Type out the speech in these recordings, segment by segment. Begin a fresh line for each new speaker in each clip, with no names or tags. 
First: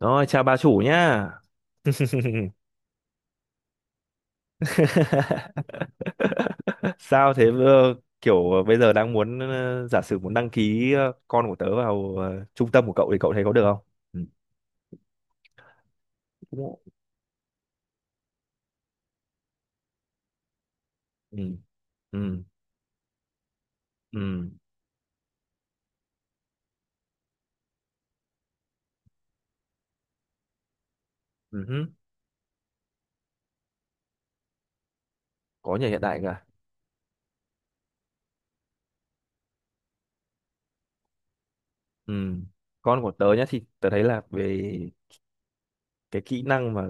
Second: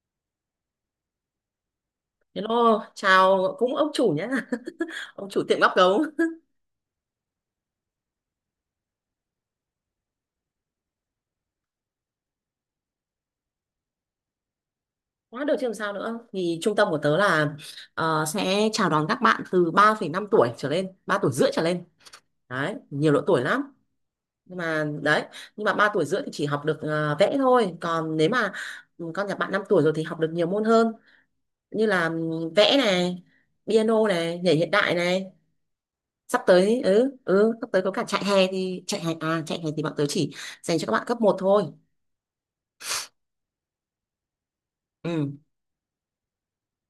Rồi, chào bà chủ nhá.
Hello, chào cũng ông chủ nhé ông chủ tiệm bắp gấu
Sao thế kiểu bây giờ đang muốn giả sử muốn đăng ký con của tớ vào trung tâm của cậu thì cậu thấy có được không? Ừ.
quá được chứ làm sao nữa. Thì trung
Cũng-
tâm của tớ là sẽ chào đón các bạn từ 3,5 tuổi trở lên, 3 tuổi rưỡi
Ừ.
trở lên
Ừ.
đấy, nhiều độ tuổi lắm.
Ừ.
Nhưng mà đấy, nhưng mà 3 tuổi rưỡi thì chỉ học được vẽ thôi, còn nếu mà con nhà bạn 5 tuổi rồi thì học được nhiều môn hơn,
Ừ. Hứ.
như là vẽ này, piano này, nhảy hiện đại này.
Có nhà hiện đại
Sắp
cả.
tới sắp tới có cả chạy hè, thì chạy hè à, chạy hè thì bọn tớ chỉ dành cho các bạn cấp 1 thôi.
Ừ. Con của tớ nhá, thì tớ thấy là về
Ừ.
cái kỹ năng mà,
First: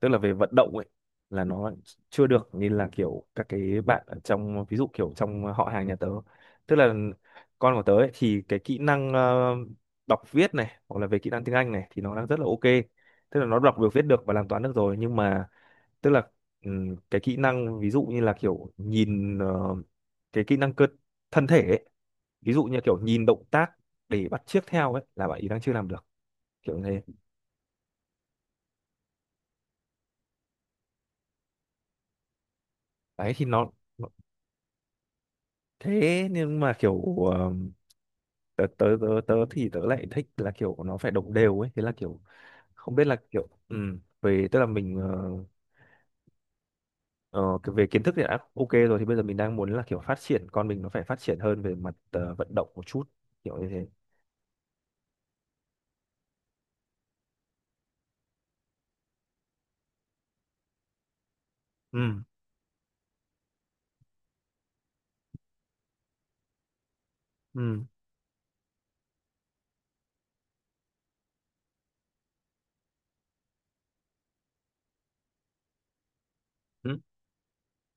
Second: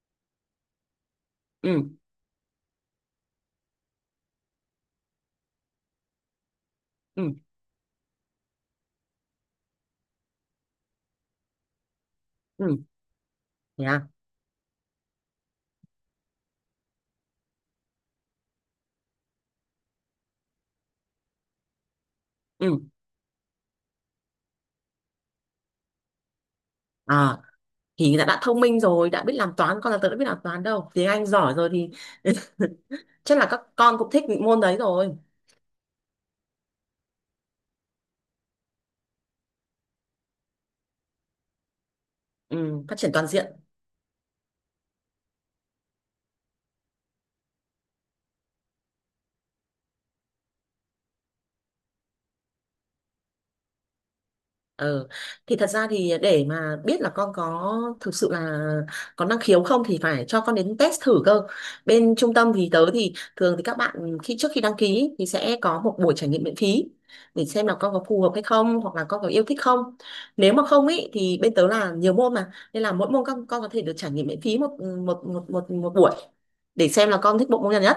tức là về vận động ấy, là nó
Ừ.
chưa được như là kiểu các cái bạn ở trong, ví dụ kiểu trong họ hàng nhà tớ, tức là
Ừ.
con của tớ ấy, thì cái kỹ năng đọc viết này hoặc là về kỹ năng tiếng Anh này thì nó đang rất là ok,
Ừ.
tức là nó đọc
Thế
được viết
à?
được và làm toán được rồi. Nhưng mà tức là cái kỹ năng ví dụ như là kiểu nhìn cái kỹ năng cơ thân thể ấy, ví dụ như
Ừ.
kiểu nhìn động tác để bắt chước theo ấy là bạn ý đang chưa làm được, kiểu như thế.
À, thì đã thông minh rồi, đã biết làm toán, con là tớ đã biết làm toán đâu. Tiếng Anh giỏi rồi thì
Đấy
chắc
thì
là các con
nó-
cũng thích môn đấy rồi.
thế nhưng mà kiểu ờ, tớ thì tớ lại thích là kiểu nó phải đồng đều ấy, thế là kiểu
Ừ,
không
phát
biết
triển
là
toàn diện.
kiểu về tức là mình về kiến thức thì đã ok rồi, thì bây giờ mình đang muốn là kiểu phát triển con mình nó phải phát triển hơn về mặt vận động một chút, kiểu như thế.
Ờ, thì thật ra thì để mà biết là con có thực sự là có năng khiếu không thì phải cho con đến test thử cơ. Bên
Ừ,
trung tâm thì tớ thì thường thì các bạn khi trước khi đăng ký thì sẽ có một buổi trải nghiệm miễn phí để xem là
ừ,
con có phù hợp hay không hoặc là con có yêu thích không. Nếu mà không ý thì bên tớ là nhiều môn mà nên là mỗi môn con có thể được trải nghiệm miễn phí một một một một, một buổi để
ừ,
xem là con thích bộ môn nào nhất.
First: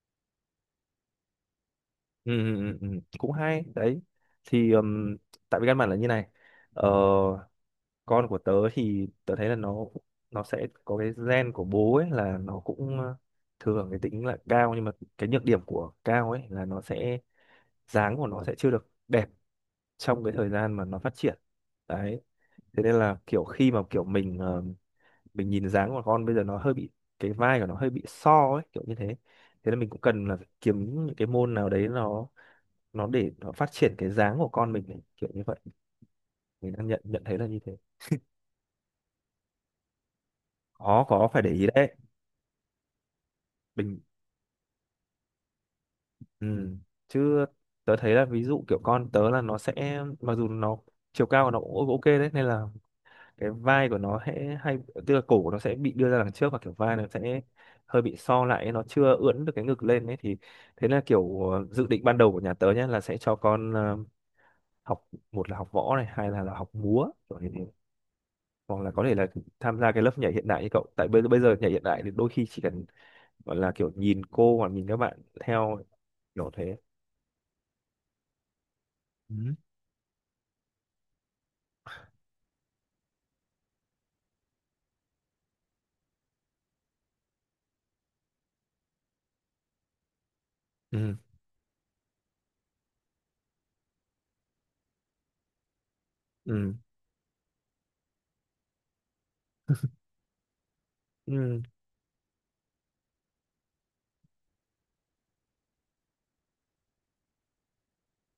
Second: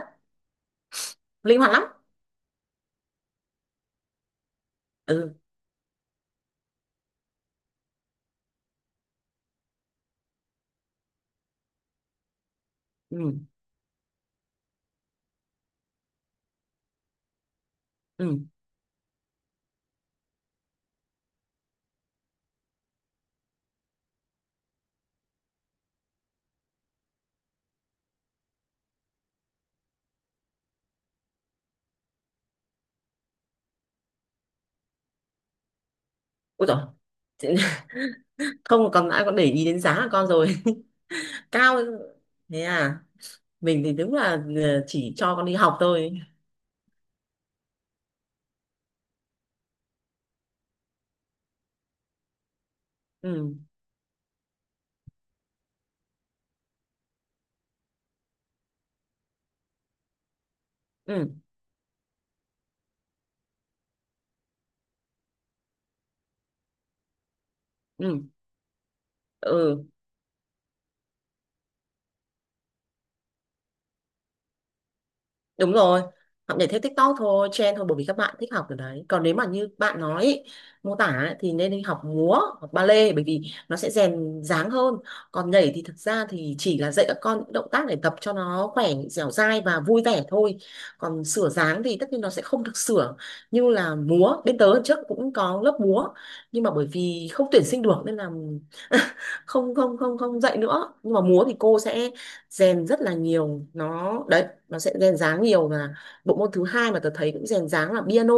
Linh hoạt lắm.
ừ, ừ, ừ, ừ. Cũng hay đấy. Thì
Ừ.
tại vì căn bản là như này. ờ, con của tớ thì tớ thấy là nó sẽ có cái gen của bố ấy, là nó cũng
Ừ.
thường cái tính là cao, nhưng mà cái nhược điểm của cao ấy là nó sẽ, dáng của
Ừ.
nó sẽ chưa được đẹp trong cái thời gian mà nó phát triển. Đấy thế nên là kiểu khi mà kiểu mình mình nhìn dáng của con bây giờ nó hơi bị, cái vai của nó hơi bị so ấy, kiểu như thế. Thế nên mình cũng cần là kiếm những cái môn nào đấy nó để nó phát triển cái dáng của con mình ấy, kiểu như vậy.
Ôi
Mình
dồi.
đang nhận nhận thấy là như thế.
Không còn ai còn để ý đến giá của con rồi.
Có phải để ý
Cao.
đấy.
Thế à. Mình thì
Mình.
đúng là chỉ cho con đi học thôi.
Ừ. Chứ tớ thấy là ví dụ kiểu con tớ là nó sẽ, mặc dù nó chiều cao của nó cũng ok đấy, nên là cái
Ừ.
vai của nó sẽ hay, tức là cổ của nó sẽ bị đưa ra đằng trước, và kiểu vai nó sẽ hơi bị so lại, nó chưa ưỡn được cái ngực lên ấy. Thì thế là
Ừ.
kiểu dự định ban đầu của nhà tớ nhé là sẽ cho con học, một là học võ này, hai là học múa, kiểu như thế.
Ừ.
Hoặc là có thể là tham
Ừ.
gia cái lớp nhảy hiện đại như cậu, tại bây bây giờ nhảy hiện đại thì đôi khi chỉ cần gọi là kiểu nhìn cô hoặc nhìn các bạn
Đúng
theo,
rồi,
kiểu
học nhảy
thế.
theo TikTok thôi, trend thôi bởi vì các bạn thích học từ đấy. Còn nếu mà
Ừ.
như bạn nói ý, mô tả ấy, thì nên đi học múa, hoặc ballet bởi vì nó sẽ rèn dáng hơn. Còn nhảy thì thực ra thì chỉ là dạy các con những động tác để tập cho nó khỏe, dẻo dai và vui vẻ thôi.
Ừ,
Còn sửa dáng thì tất nhiên nó sẽ không được sửa như là múa. Bên tớ trước cũng có lớp múa nhưng mà
ừ,
bởi vì không tuyển sinh được nên là không không không không dạy nữa. Nhưng mà múa thì
ừ,
cô sẽ rèn rất là nhiều nó đấy, nó sẽ rèn dáng nhiều mà. Bộ môn thứ hai mà tớ thấy cũng rèn dáng là piano,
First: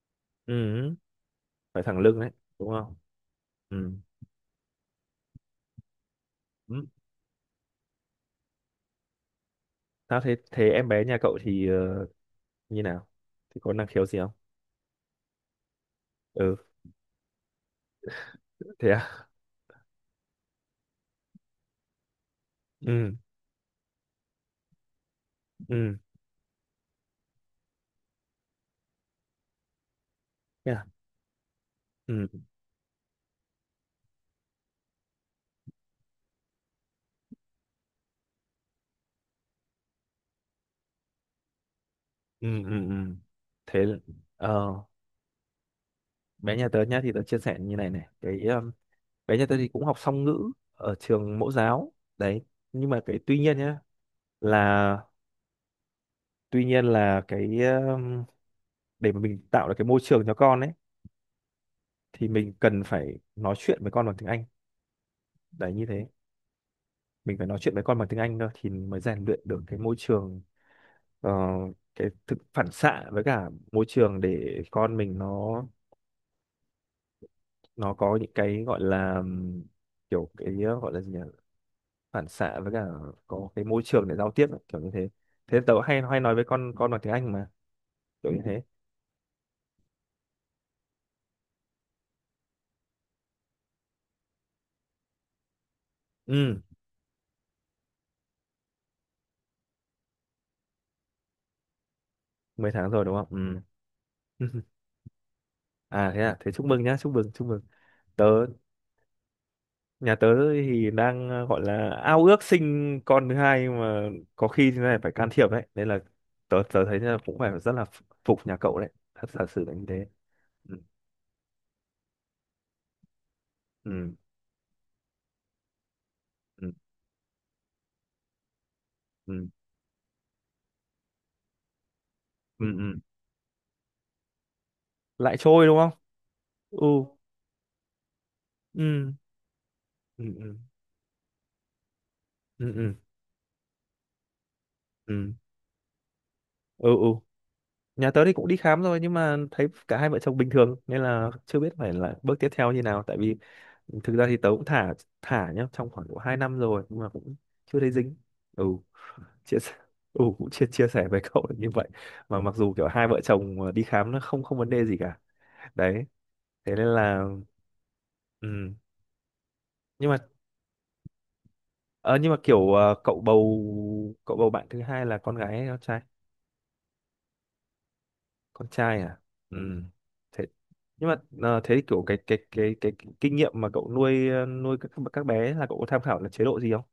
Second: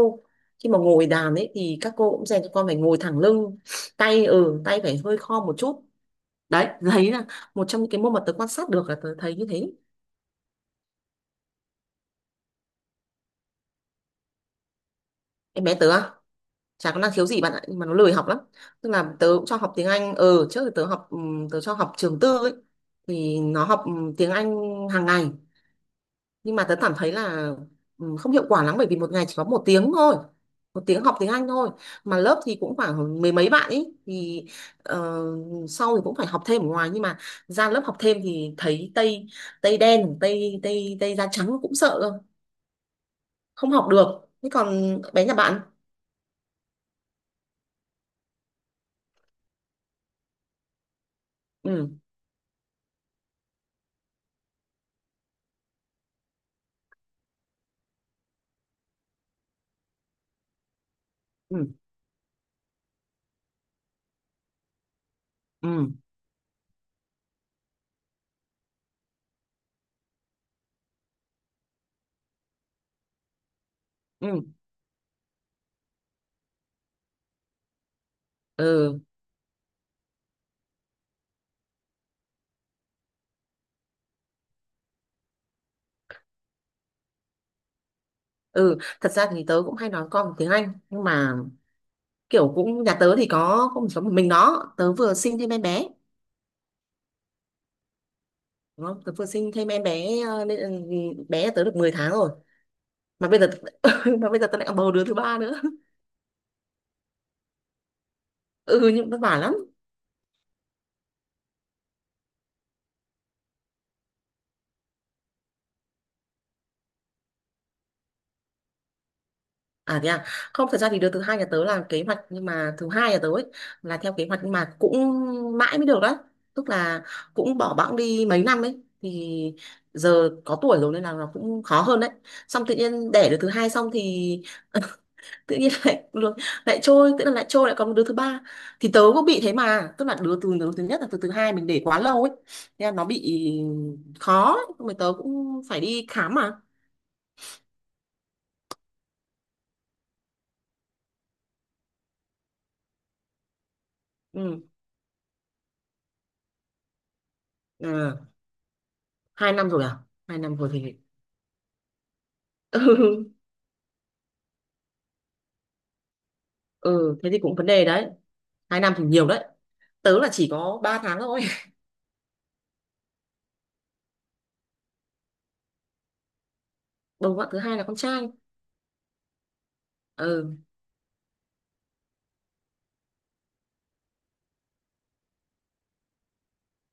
khi mà
ừ,
ngồi đàn ấy thì
phải
các
thẳng
cô
lưng
cũng
đấy,
rèn cho con
đúng
phải
không?
ngồi thẳng lưng,
Ừ.
tay tay phải hơi khom một chút. Đấy
Ừ.
đấy là một trong những cái môn mà tớ quan sát được là tớ thấy như thế.
Sao thế, thế em bé nhà cậu thì như nào, thì có năng khiếu gì không?
Em bé tớ à,
Ừ.
chả có năng khiếu gì bạn ạ, nhưng mà nó lười học lắm.
Thế
Tức là
à?
tớ cũng cho học tiếng Anh ờ trước thì tớ học tớ cho học trường tư ấy,
Ừ.
thì nó học tiếng Anh hàng ngày.
Ừ.
Nhưng mà tớ cảm thấy là không hiệu quả lắm bởi vì một ngày chỉ có 1 tiếng thôi,
Thế
một
à?
tiếng học tiếng Anh thôi mà
Ừ.
lớp thì cũng khoảng mười mấy bạn ấy thì ờ, sau thì cũng phải học thêm ở ngoài. Nhưng mà ra lớp học thêm thì thấy tây, tây đen tây tây tây da trắng cũng sợ cơ,
Ừ. Ừ. Ừ.
không
Thế.
học được. Thế còn
ờ
bé nhà bạn.
Bé nhà tớ nhá, thì tớ chia sẻ như này, này cái bé nhà tớ thì cũng học song ngữ ở trường mẫu
Ừ.
giáo đấy. Nhưng mà cái tuy nhiên nhá, là tuy nhiên là cái để mà mình tạo được cái môi trường cho con ấy,
Ừ.
thì mình cần phải nói chuyện với con bằng tiếng Anh,
Ừ.
đấy như thế. Mình phải nói chuyện với con bằng tiếng Anh thôi, thì mới rèn luyện được cái môi trường ờ, cái thực phản xạ với cả môi trường,
Ừ.
để con mình nó có những cái gọi
Ừ.
là kiểu cái gọi là gì nhỉ, phản xạ với cả có cái môi trường để giao tiếp ấy, kiểu như thế. Thế tớ hay hay nói với con bằng tiếng Anh mà, kiểu như thế.
Ừ thật ra thì tớ cũng hay nói con tiếng Anh nhưng mà kiểu cũng nhà tớ thì có không chỉ có một mình nó, tớ vừa sinh thêm em bé.
Ừ,
Đó, tớ vừa sinh thêm em bé nên là bé tớ được 10 tháng rồi
10 tháng rồi đúng
mà bây giờ
không?
mà bây
Ừ.
giờ tớ lại còn bầu đứa thứ ba nữa.
À thế à? Thế chúc mừng nhá, chúc mừng, chúc mừng. Tớ,
Ừ nhưng vất vả lắm.
nhà tớ thì đang gọi là ao ước sinh con thứ hai, nhưng mà có khi thế này phải can thiệp đấy, nên là tớ tớ thấy là cũng phải rất là phục nhà cậu đấy, thật thật sự là như
À
thế.
thế à, không
Ừ,
thật ra thì đứa thứ hai nhà tớ là kế hoạch, nhưng mà thứ hai nhà tớ ấy là theo
ừ,
kế hoạch nhưng mà cũng mãi mới được đấy. Tức
ừ,
là cũng bỏ bẵng đi mấy năm ấy thì
ừ,
giờ có tuổi rồi nên là nó cũng khó hơn đấy. Xong
ừ,
tự
ừ,
nhiên đẻ đứa thứ hai xong thì
lại
tự
trôi
nhiên
đúng không?
lại
Ừ,
trôi, tức là lại trôi lại còn một đứa thứ ba. Thì tớ
ừ,
cũng bị thế mà, tức là
ừ,
đứa từ
ừ,
đứa thứ nhất là từ thứ hai mình để quá lâu ấy,
ừ, ừ,
thế là
ừ.
nó bị khó ấy. Mà tớ cũng phải đi khám mà.
Ừ, ừ. Nhà tớ thì cũng đi khám rồi, nhưng mà thấy cả hai vợ chồng bình thường nên là chưa biết phải là bước tiếp theo như nào. Tại vì thực ra thì tớ
Ừ.
cũng thả, thả nhá, trong khoảng độ 2 năm rồi nhưng mà cũng chưa thấy dính.
À,
Ừ,
hai
chia
năm
sẻ.
rồi à,
Ừ,
hai
cũng
năm
chia
rồi
chia
thì
sẻ với cậu là như vậy. Mà mặc dù kiểu hai vợ
ừ.
chồng đi khám nó không không vấn đề gì cả. Đấy thế nên
Ừ
là.
thế thì cũng vấn đề đấy,
Ừ.
2 năm thì nhiều đấy,
nhưng mà
tớ là chỉ có 3 tháng thôi.
Ờ, nhưng mà kiểu cậu bầu bạn thứ hai là con gái hay con trai?
Bầu bạn thứ hai là con trai.
Con trai à? Ừ. Thế
Ừ
nhưng mà thế thì kiểu cái kinh nghiệm mà cậu nuôi nuôi các bé ấy, là cậu có tham khảo là chế độ gì không?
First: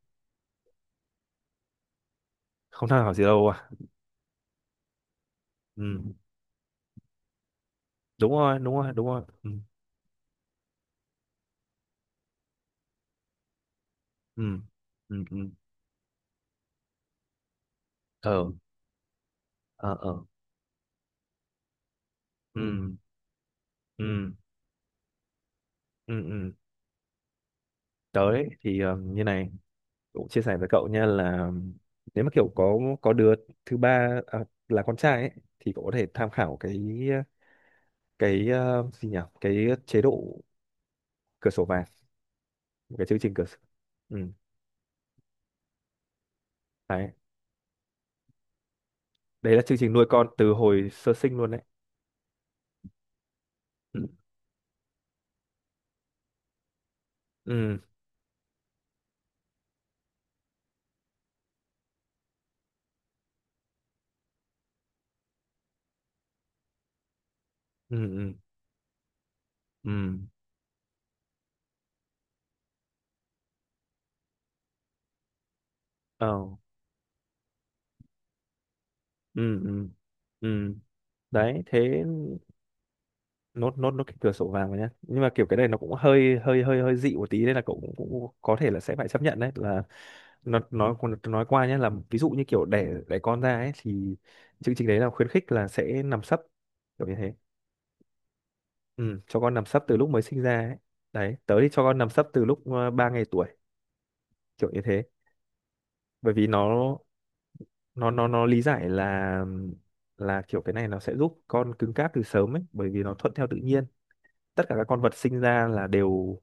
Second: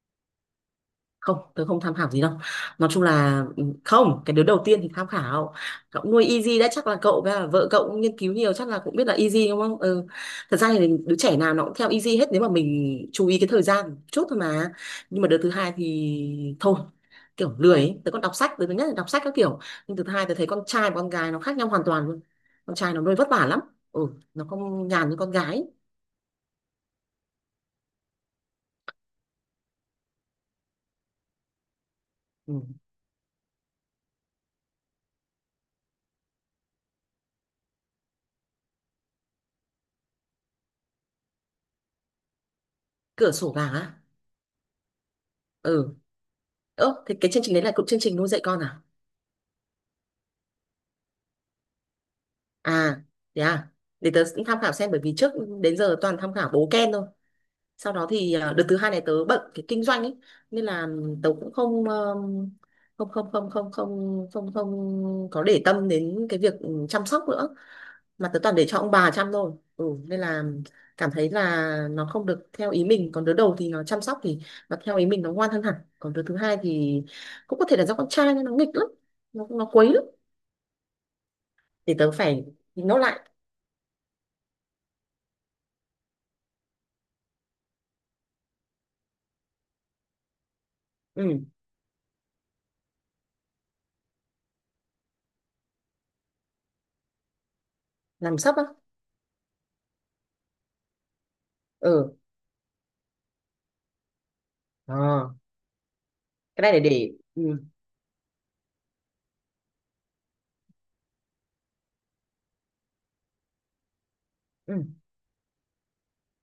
không, tớ không tham khảo gì đâu.
Không
Nói chung
tham khảo gì
là
đâu à?
không, cái đứa đầu tiên thì tham khảo,
Ừ.
cậu nuôi Easy đã, chắc là cậu với cả vợ cậu cũng nghiên
Đúng
cứu nhiều
rồi,
chắc
đúng
là
rồi,
cũng
đúng
biết là
rồi.
Easy
Ừ.
đúng không. Ừ. Thật ra thì đứa trẻ nào nó cũng theo Easy hết nếu mà mình chú ý cái thời gian một chút thôi
Ừ.
mà. Nhưng
Ừ.
mà đứa
Ừ.
thứ hai thì thôi, kiểu lười ấy. Tớ còn đọc
Ờ,
sách, đứa thứ nhất là đọc sách các kiểu,
ờ,
nhưng thứ
ờ.
hai tớ thấy con trai và con gái nó khác nhau hoàn toàn luôn. Con
Ừ.
trai nó nuôi vất vả lắm. Ừ,
Ừ.
nó không nhàn như con gái.
Ừ. Ừ. Tới thì như này, cũng chia sẻ với cậu nha là nếu mà kiểu
Ừ.
có đứa thứ ba à, là con trai ấy, thì cậu có thể tham khảo cái gì nhỉ, cái chế độ cửa sổ vàng, một cái chương
Cửa
trình cửa
sổ
sổ.
vàng á.
Ừ.
Ừ. Ơ
Đấy,
thế cái chương trình đấy là cũng chương trình nuôi dạy con à.
đấy là chương trình nuôi con từ hồi sơ sinh luôn đấy.
À, thế à.
Ừ,
Để tớ cũng tham khảo xem bởi vì trước đến giờ toàn tham khảo bố Ken thôi.
ừ,
Sau đó thì à, đợt thứ hai này tớ bận cái kinh doanh ấy nên là tớ cũng không không có để tâm đến cái việc chăm sóc nữa,
ừ,
mà
ừ,
tớ toàn để cho ông bà chăm thôi. Ừ,
ừ,
nên là cảm thấy là nó không được theo ý mình. Còn đứa đầu thì nó chăm sóc thì nó theo ý mình nó ngoan hơn hẳn, còn đứa
ờ,
thứ hai thì cũng có thể là do con trai nên nó nghịch lắm,
ừ,
nó
ừ,
quấy lắm.
ừ. Đấy
Thì
thế,
tớ phải nó lại.
nốt nốt nốt cái cửa sổ vàng vào nhá, nhưng mà kiểu cái này nó cũng hơi hơi hơi hơi dị một tí nên là cậu cũng, cũng có thể là sẽ phải chấp nhận đấy, là nó nói
Ừ
qua nhé, là ví dụ như kiểu đẻ đẻ con ra ấy thì chương trình đấy là khuyến khích là sẽ nằm sấp, kiểu như thế.
làm sắp á.
Ừ, cho con nằm sấp từ lúc mới sinh ra ấy. Đấy, tớ thì cho con nằm
Ừ
sấp từ lúc 3 ngày tuổi, kiểu như thế.
ờ,
Bởi vì nó
cái này để ừ.
nó nó nó lý giải là kiểu cái này nó sẽ giúp con cứng cáp từ sớm ấy, bởi vì nó thuận theo tự nhiên. Tất cả
Ừ.
các con vật sinh ra là đều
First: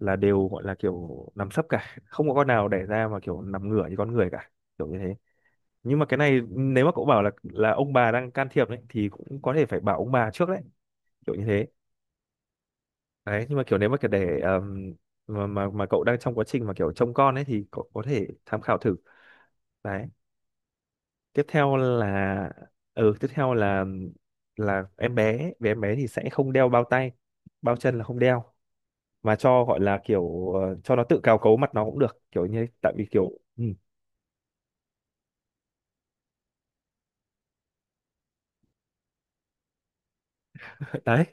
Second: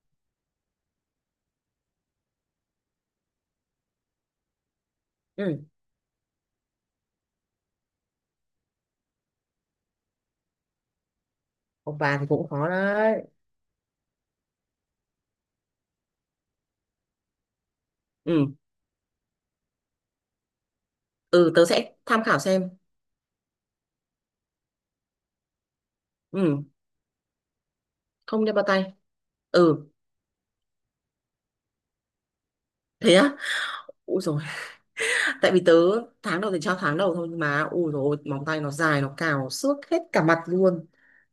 gọi là kiểu nằm sấp cả, không có con nào đẻ ra mà kiểu nằm ngửa như con người cả, kiểu như thế.
Ừ
Nhưng mà cái này nếu mà cậu bảo là ông bà đang can thiệp đấy thì cũng có thể phải bảo ông bà trước đấy, kiểu như thế.
ông bà thì cũng khó đấy.
Đấy, nhưng mà kiểu nếu mà kiểu để mà cậu đang trong quá trình mà kiểu trông con ấy, thì cậu có thể
Ừ.
tham khảo thử. Đấy. Tiếp
Ừ tớ
theo
sẽ tham khảo
là
xem.
Tiếp theo là em bé, về em bé thì sẽ không
Ừ
đeo bao tay, bao chân là không đeo,
không đem bao tay.
mà cho gọi
Ừ
là kiểu cho nó tự cào cấu mặt nó cũng được, kiểu như, tại vì
thế
kiểu
á, ui rồi. Tại vì tớ tháng đầu thì cho tháng đầu thôi, nhưng mà ui rồi, móng tay nó dài nó cào xước hết cả mặt luôn.
đấy,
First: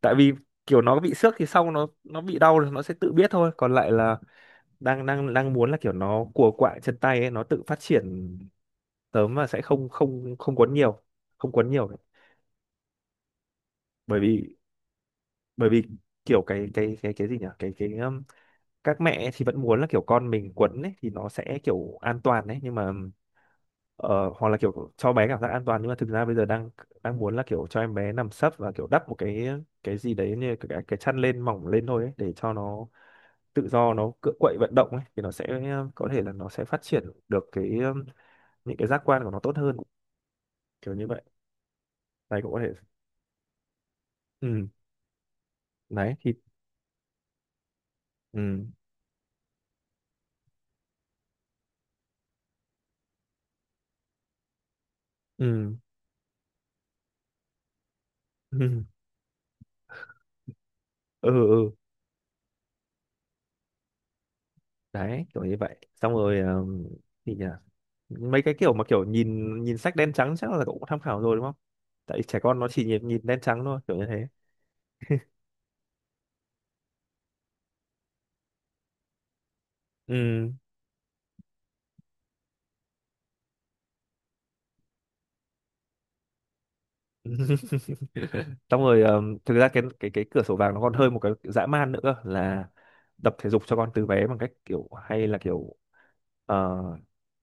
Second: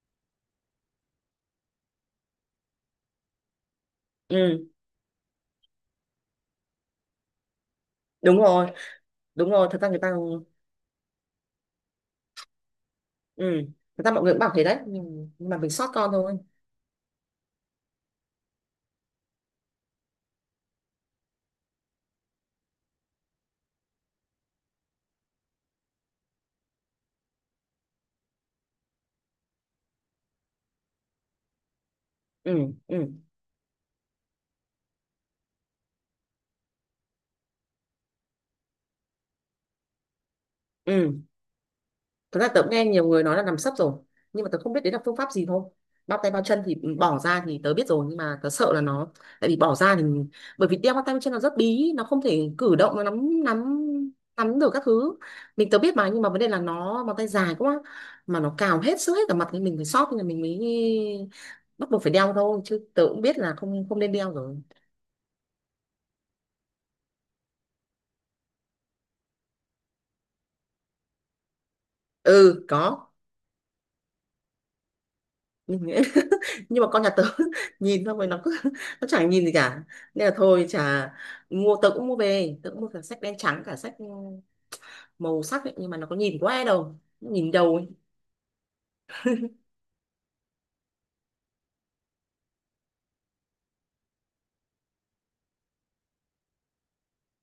tại vì kiểu nó bị xước thì sau nó bị đau là nó sẽ tự biết thôi, còn lại là
Ừ
đang đang đang muốn là kiểu nó cùa quạng chân tay ấy nó tự phát triển.
đúng rồi,
Tớ mà
đúng
sẽ
rồi thật
không
ra người ta.
không không quấn nhiều, không quấn nhiều đấy.
Ừ thật ra
bởi
mọi người cũng bảo
vì
thế đấy nhưng mà
bởi
mình
vì
sót con thôi.
kiểu cái gì nhỉ, cái các mẹ thì vẫn muốn là kiểu con mình quấn ấy thì nó sẽ kiểu an toàn đấy, nhưng mà ờ, hoặc là kiểu cho bé cảm giác an toàn, nhưng mà thực ra bây giờ đang đang muốn là kiểu cho em bé nằm sấp, và kiểu đắp một cái gì đấy như cái chăn lên, mỏng lên thôi ấy, để cho
Ừ.
nó
Ừ.
tự do, nó cựa quậy vận động ấy, thì nó sẽ có thể là nó sẽ phát triển được cái những cái giác quan của nó tốt hơn, kiểu như
Ừ
vậy.
thật
Này
ra
cũng có
tớ
thể.
cũng nghe nhiều người nói là nằm sấp rồi, nhưng mà tớ
Ừ.
không biết đấy là phương pháp gì thôi.
Đấy
Bao tay
thì.
bao chân thì bỏ ra thì tớ biết rồi nhưng mà tớ
Ừ,
sợ là nó, tại vì bỏ ra thì, bởi vì đeo bao tay bao chân nó rất bí, nó không thể cử động, nó nắm nắm nắm được các thứ. Mình
ừ.
tớ biết mà nhưng mà vấn đề là nó bàn tay dài quá, mà nó cào
Ừ,
hết sức hết cả mặt thì mình phải xót thì mình mới
ừ, ừ.
bắt buộc phải đeo thôi, chứ tớ cũng biết là không không nên đeo rồi.
Đấy, kiểu như vậy. Xong rồi thì nhỉ, mấy cái kiểu mà kiểu nhìn nhìn sách đen trắng chắc là cậu cũng tham khảo rồi đúng không? Tại trẻ con
Ừ
nó chỉ
có,
nhìn nhìn đen trắng thôi, kiểu như thế.
nhưng nhưng mà con nhà tớ nhìn xong rồi nó cứ nó chẳng nhìn gì cả, nên là
Ừ.
thôi chả. Mua tớ cũng mua về, tớ cũng mua cả sách đen trắng cả sách màu sắc ấy, nhưng mà nó có nhìn quá đâu, nó nhìn đầu ấy.
Xong rồi thực ra cái cửa sổ vàng nó còn hơi một cái dã man nữa cơ, là tập thể dục cho con từ bé, bằng cách kiểu hay là kiểu ờ,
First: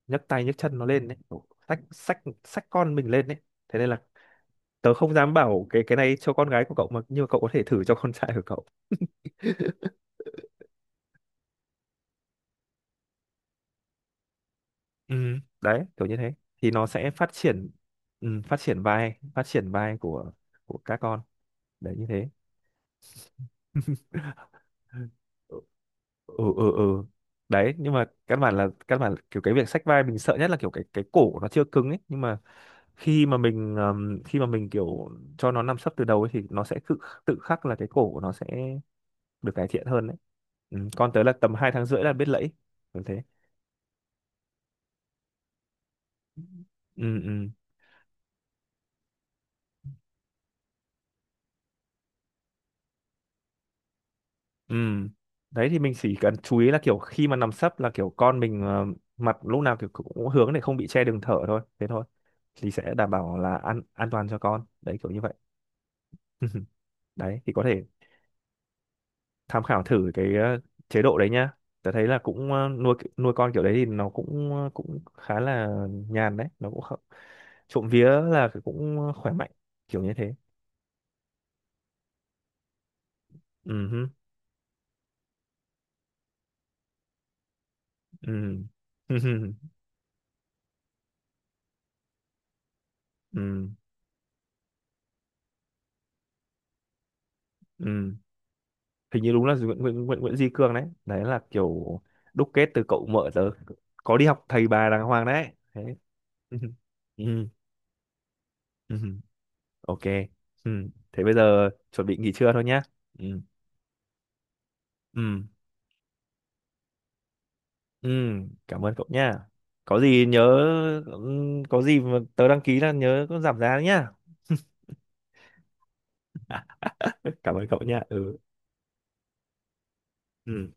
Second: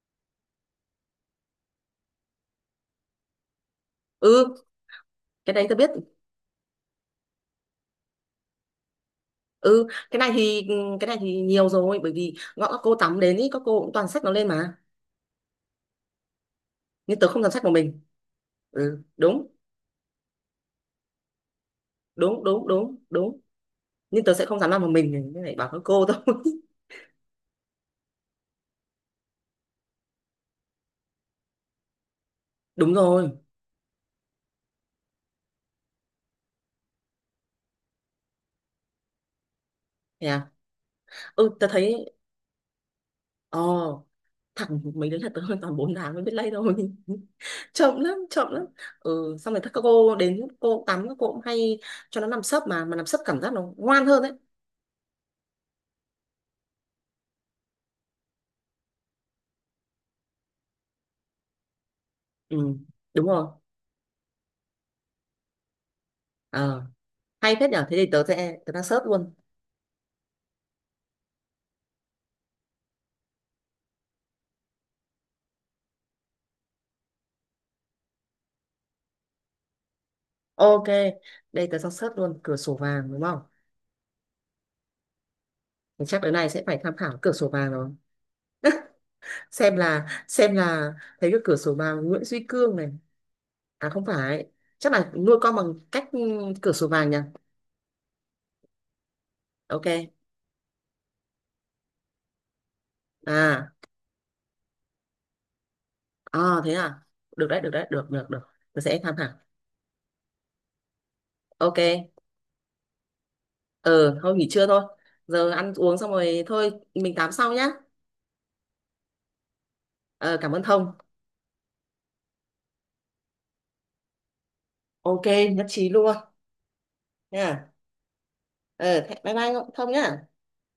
nhấc tay nhấc chân nó lên đấy, kiểu xách xách xách con mình lên đấy. Thế nên là
Ừ
tớ không dám
cái đấy
bảo
tớ
cái
biết.
cái này cho con gái của cậu mà, nhưng mà cậu có thể thử cho con trai của cậu.
Ừ cái này thì cái này thì nhiều rồi bởi vì gọi các cô tắm đến ý các cô cũng toàn xách nó lên mà.
Ừ, đấy kiểu như thế thì nó sẽ
Nhưng tớ
phát
không dám xách
triển.
một mình.
Ừ, phát triển
Ừ
vai phát
đúng,
triển vai của các con, đấy như thế.
đúng, đúng, đúng, đúng. Nhưng tớ sẽ không dám làm một mình như này,
Ừ,
bảo các cô thôi.
ừ, ừ, ừ. Đấy nhưng mà căn bản là kiểu cái việc xách vai mình sợ nhất là kiểu cái cổ của nó chưa cứng ấy, nhưng mà
Đúng rồi.
khi mà mình kiểu cho nó nằm sấp từ đầu ấy, thì nó sẽ tự tự khắc là cái cổ của nó sẽ được cải thiện hơn đấy.
Yeah.
Ừ, con tới là tầm
Ừ tớ
2,5 tháng
thấy.
là biết lẫy, kiểu thế.
Ờ thẳng mấy đứa là tớ hơn toàn 4 tháng mới biết lay thôi.
Ừ, ừ,
Chậm lắm, chậm lắm. Ừ xong rồi các cô đến cô tắm các cô cũng hay cho nó nằm sấp mà nằm sấp cảm giác nó ngoan hơn đấy.
ừ. Đấy thì mình chỉ cần chú ý là kiểu khi mà nằm sấp là kiểu con mình mặt lúc nào kiểu cũng hướng để không bị che đường thở thôi, thế thôi thì
Ừ
sẽ đảm
đúng
bảo
rồi.
là an toàn cho con đấy, kiểu như vậy.
Ờ
Đấy thì
hay
có
phết
thể
nhở, thế thì tớ sẽ tớ đang search luôn.
tham khảo thử cái chế độ đấy nhá. Tớ thấy là cũng nuôi nuôi con kiểu đấy thì nó cũng cũng khá là nhàn đấy, nó cũng không, trộm vía là cũng khỏe mạnh, kiểu như thế.
Ok, đây tớ đang search luôn cửa sổ vàng đúng không.
Ừ, ừ,
Thì chắc đứa này sẽ phải tham khảo cửa sổ vàng rồi,
ừ.
xem là xem là, thấy cái cửa sổ vàng Nguyễn Duy Cương này.
Ừ,
À không phải, chắc là nuôi con bằng cách cửa sổ vàng nhỉ.
ừ, hình như đúng là Nguyễn
Ok.
Nguyễn Nguyễn, Nguyễn Duy Cương đấy, đấy là kiểu đúc kết từ cậu mợ tớ
À.
có đi học thầy bà đàng hoàng đấy. Thế.
À thế à?
Ừ.
Được đấy, được đấy, được, được, được. Tôi sẽ tham
Ừ.
khảo.
Ok. Ừ. Thế bây giờ
Ok.
chuẩn bị nghỉ trưa thôi nhá. Ừ.
Ờ thôi nghỉ trưa thôi.
Ừ.
Giờ ăn uống xong rồi thôi, mình tám sau nhá.
Ừ. Cảm ơn cậu nhá, có gì
Ờ,
nhớ.
cảm ơn Thông.
Ừ, có gì mà tớ đăng ký là nhớ có giảm giá đấy nhá.
Ok, nhất trí luôn.
Cảm ơn
Nha.
cậu nhá. Ừ.
Ờ, thế- bye bye Thông nhá.
Ừ.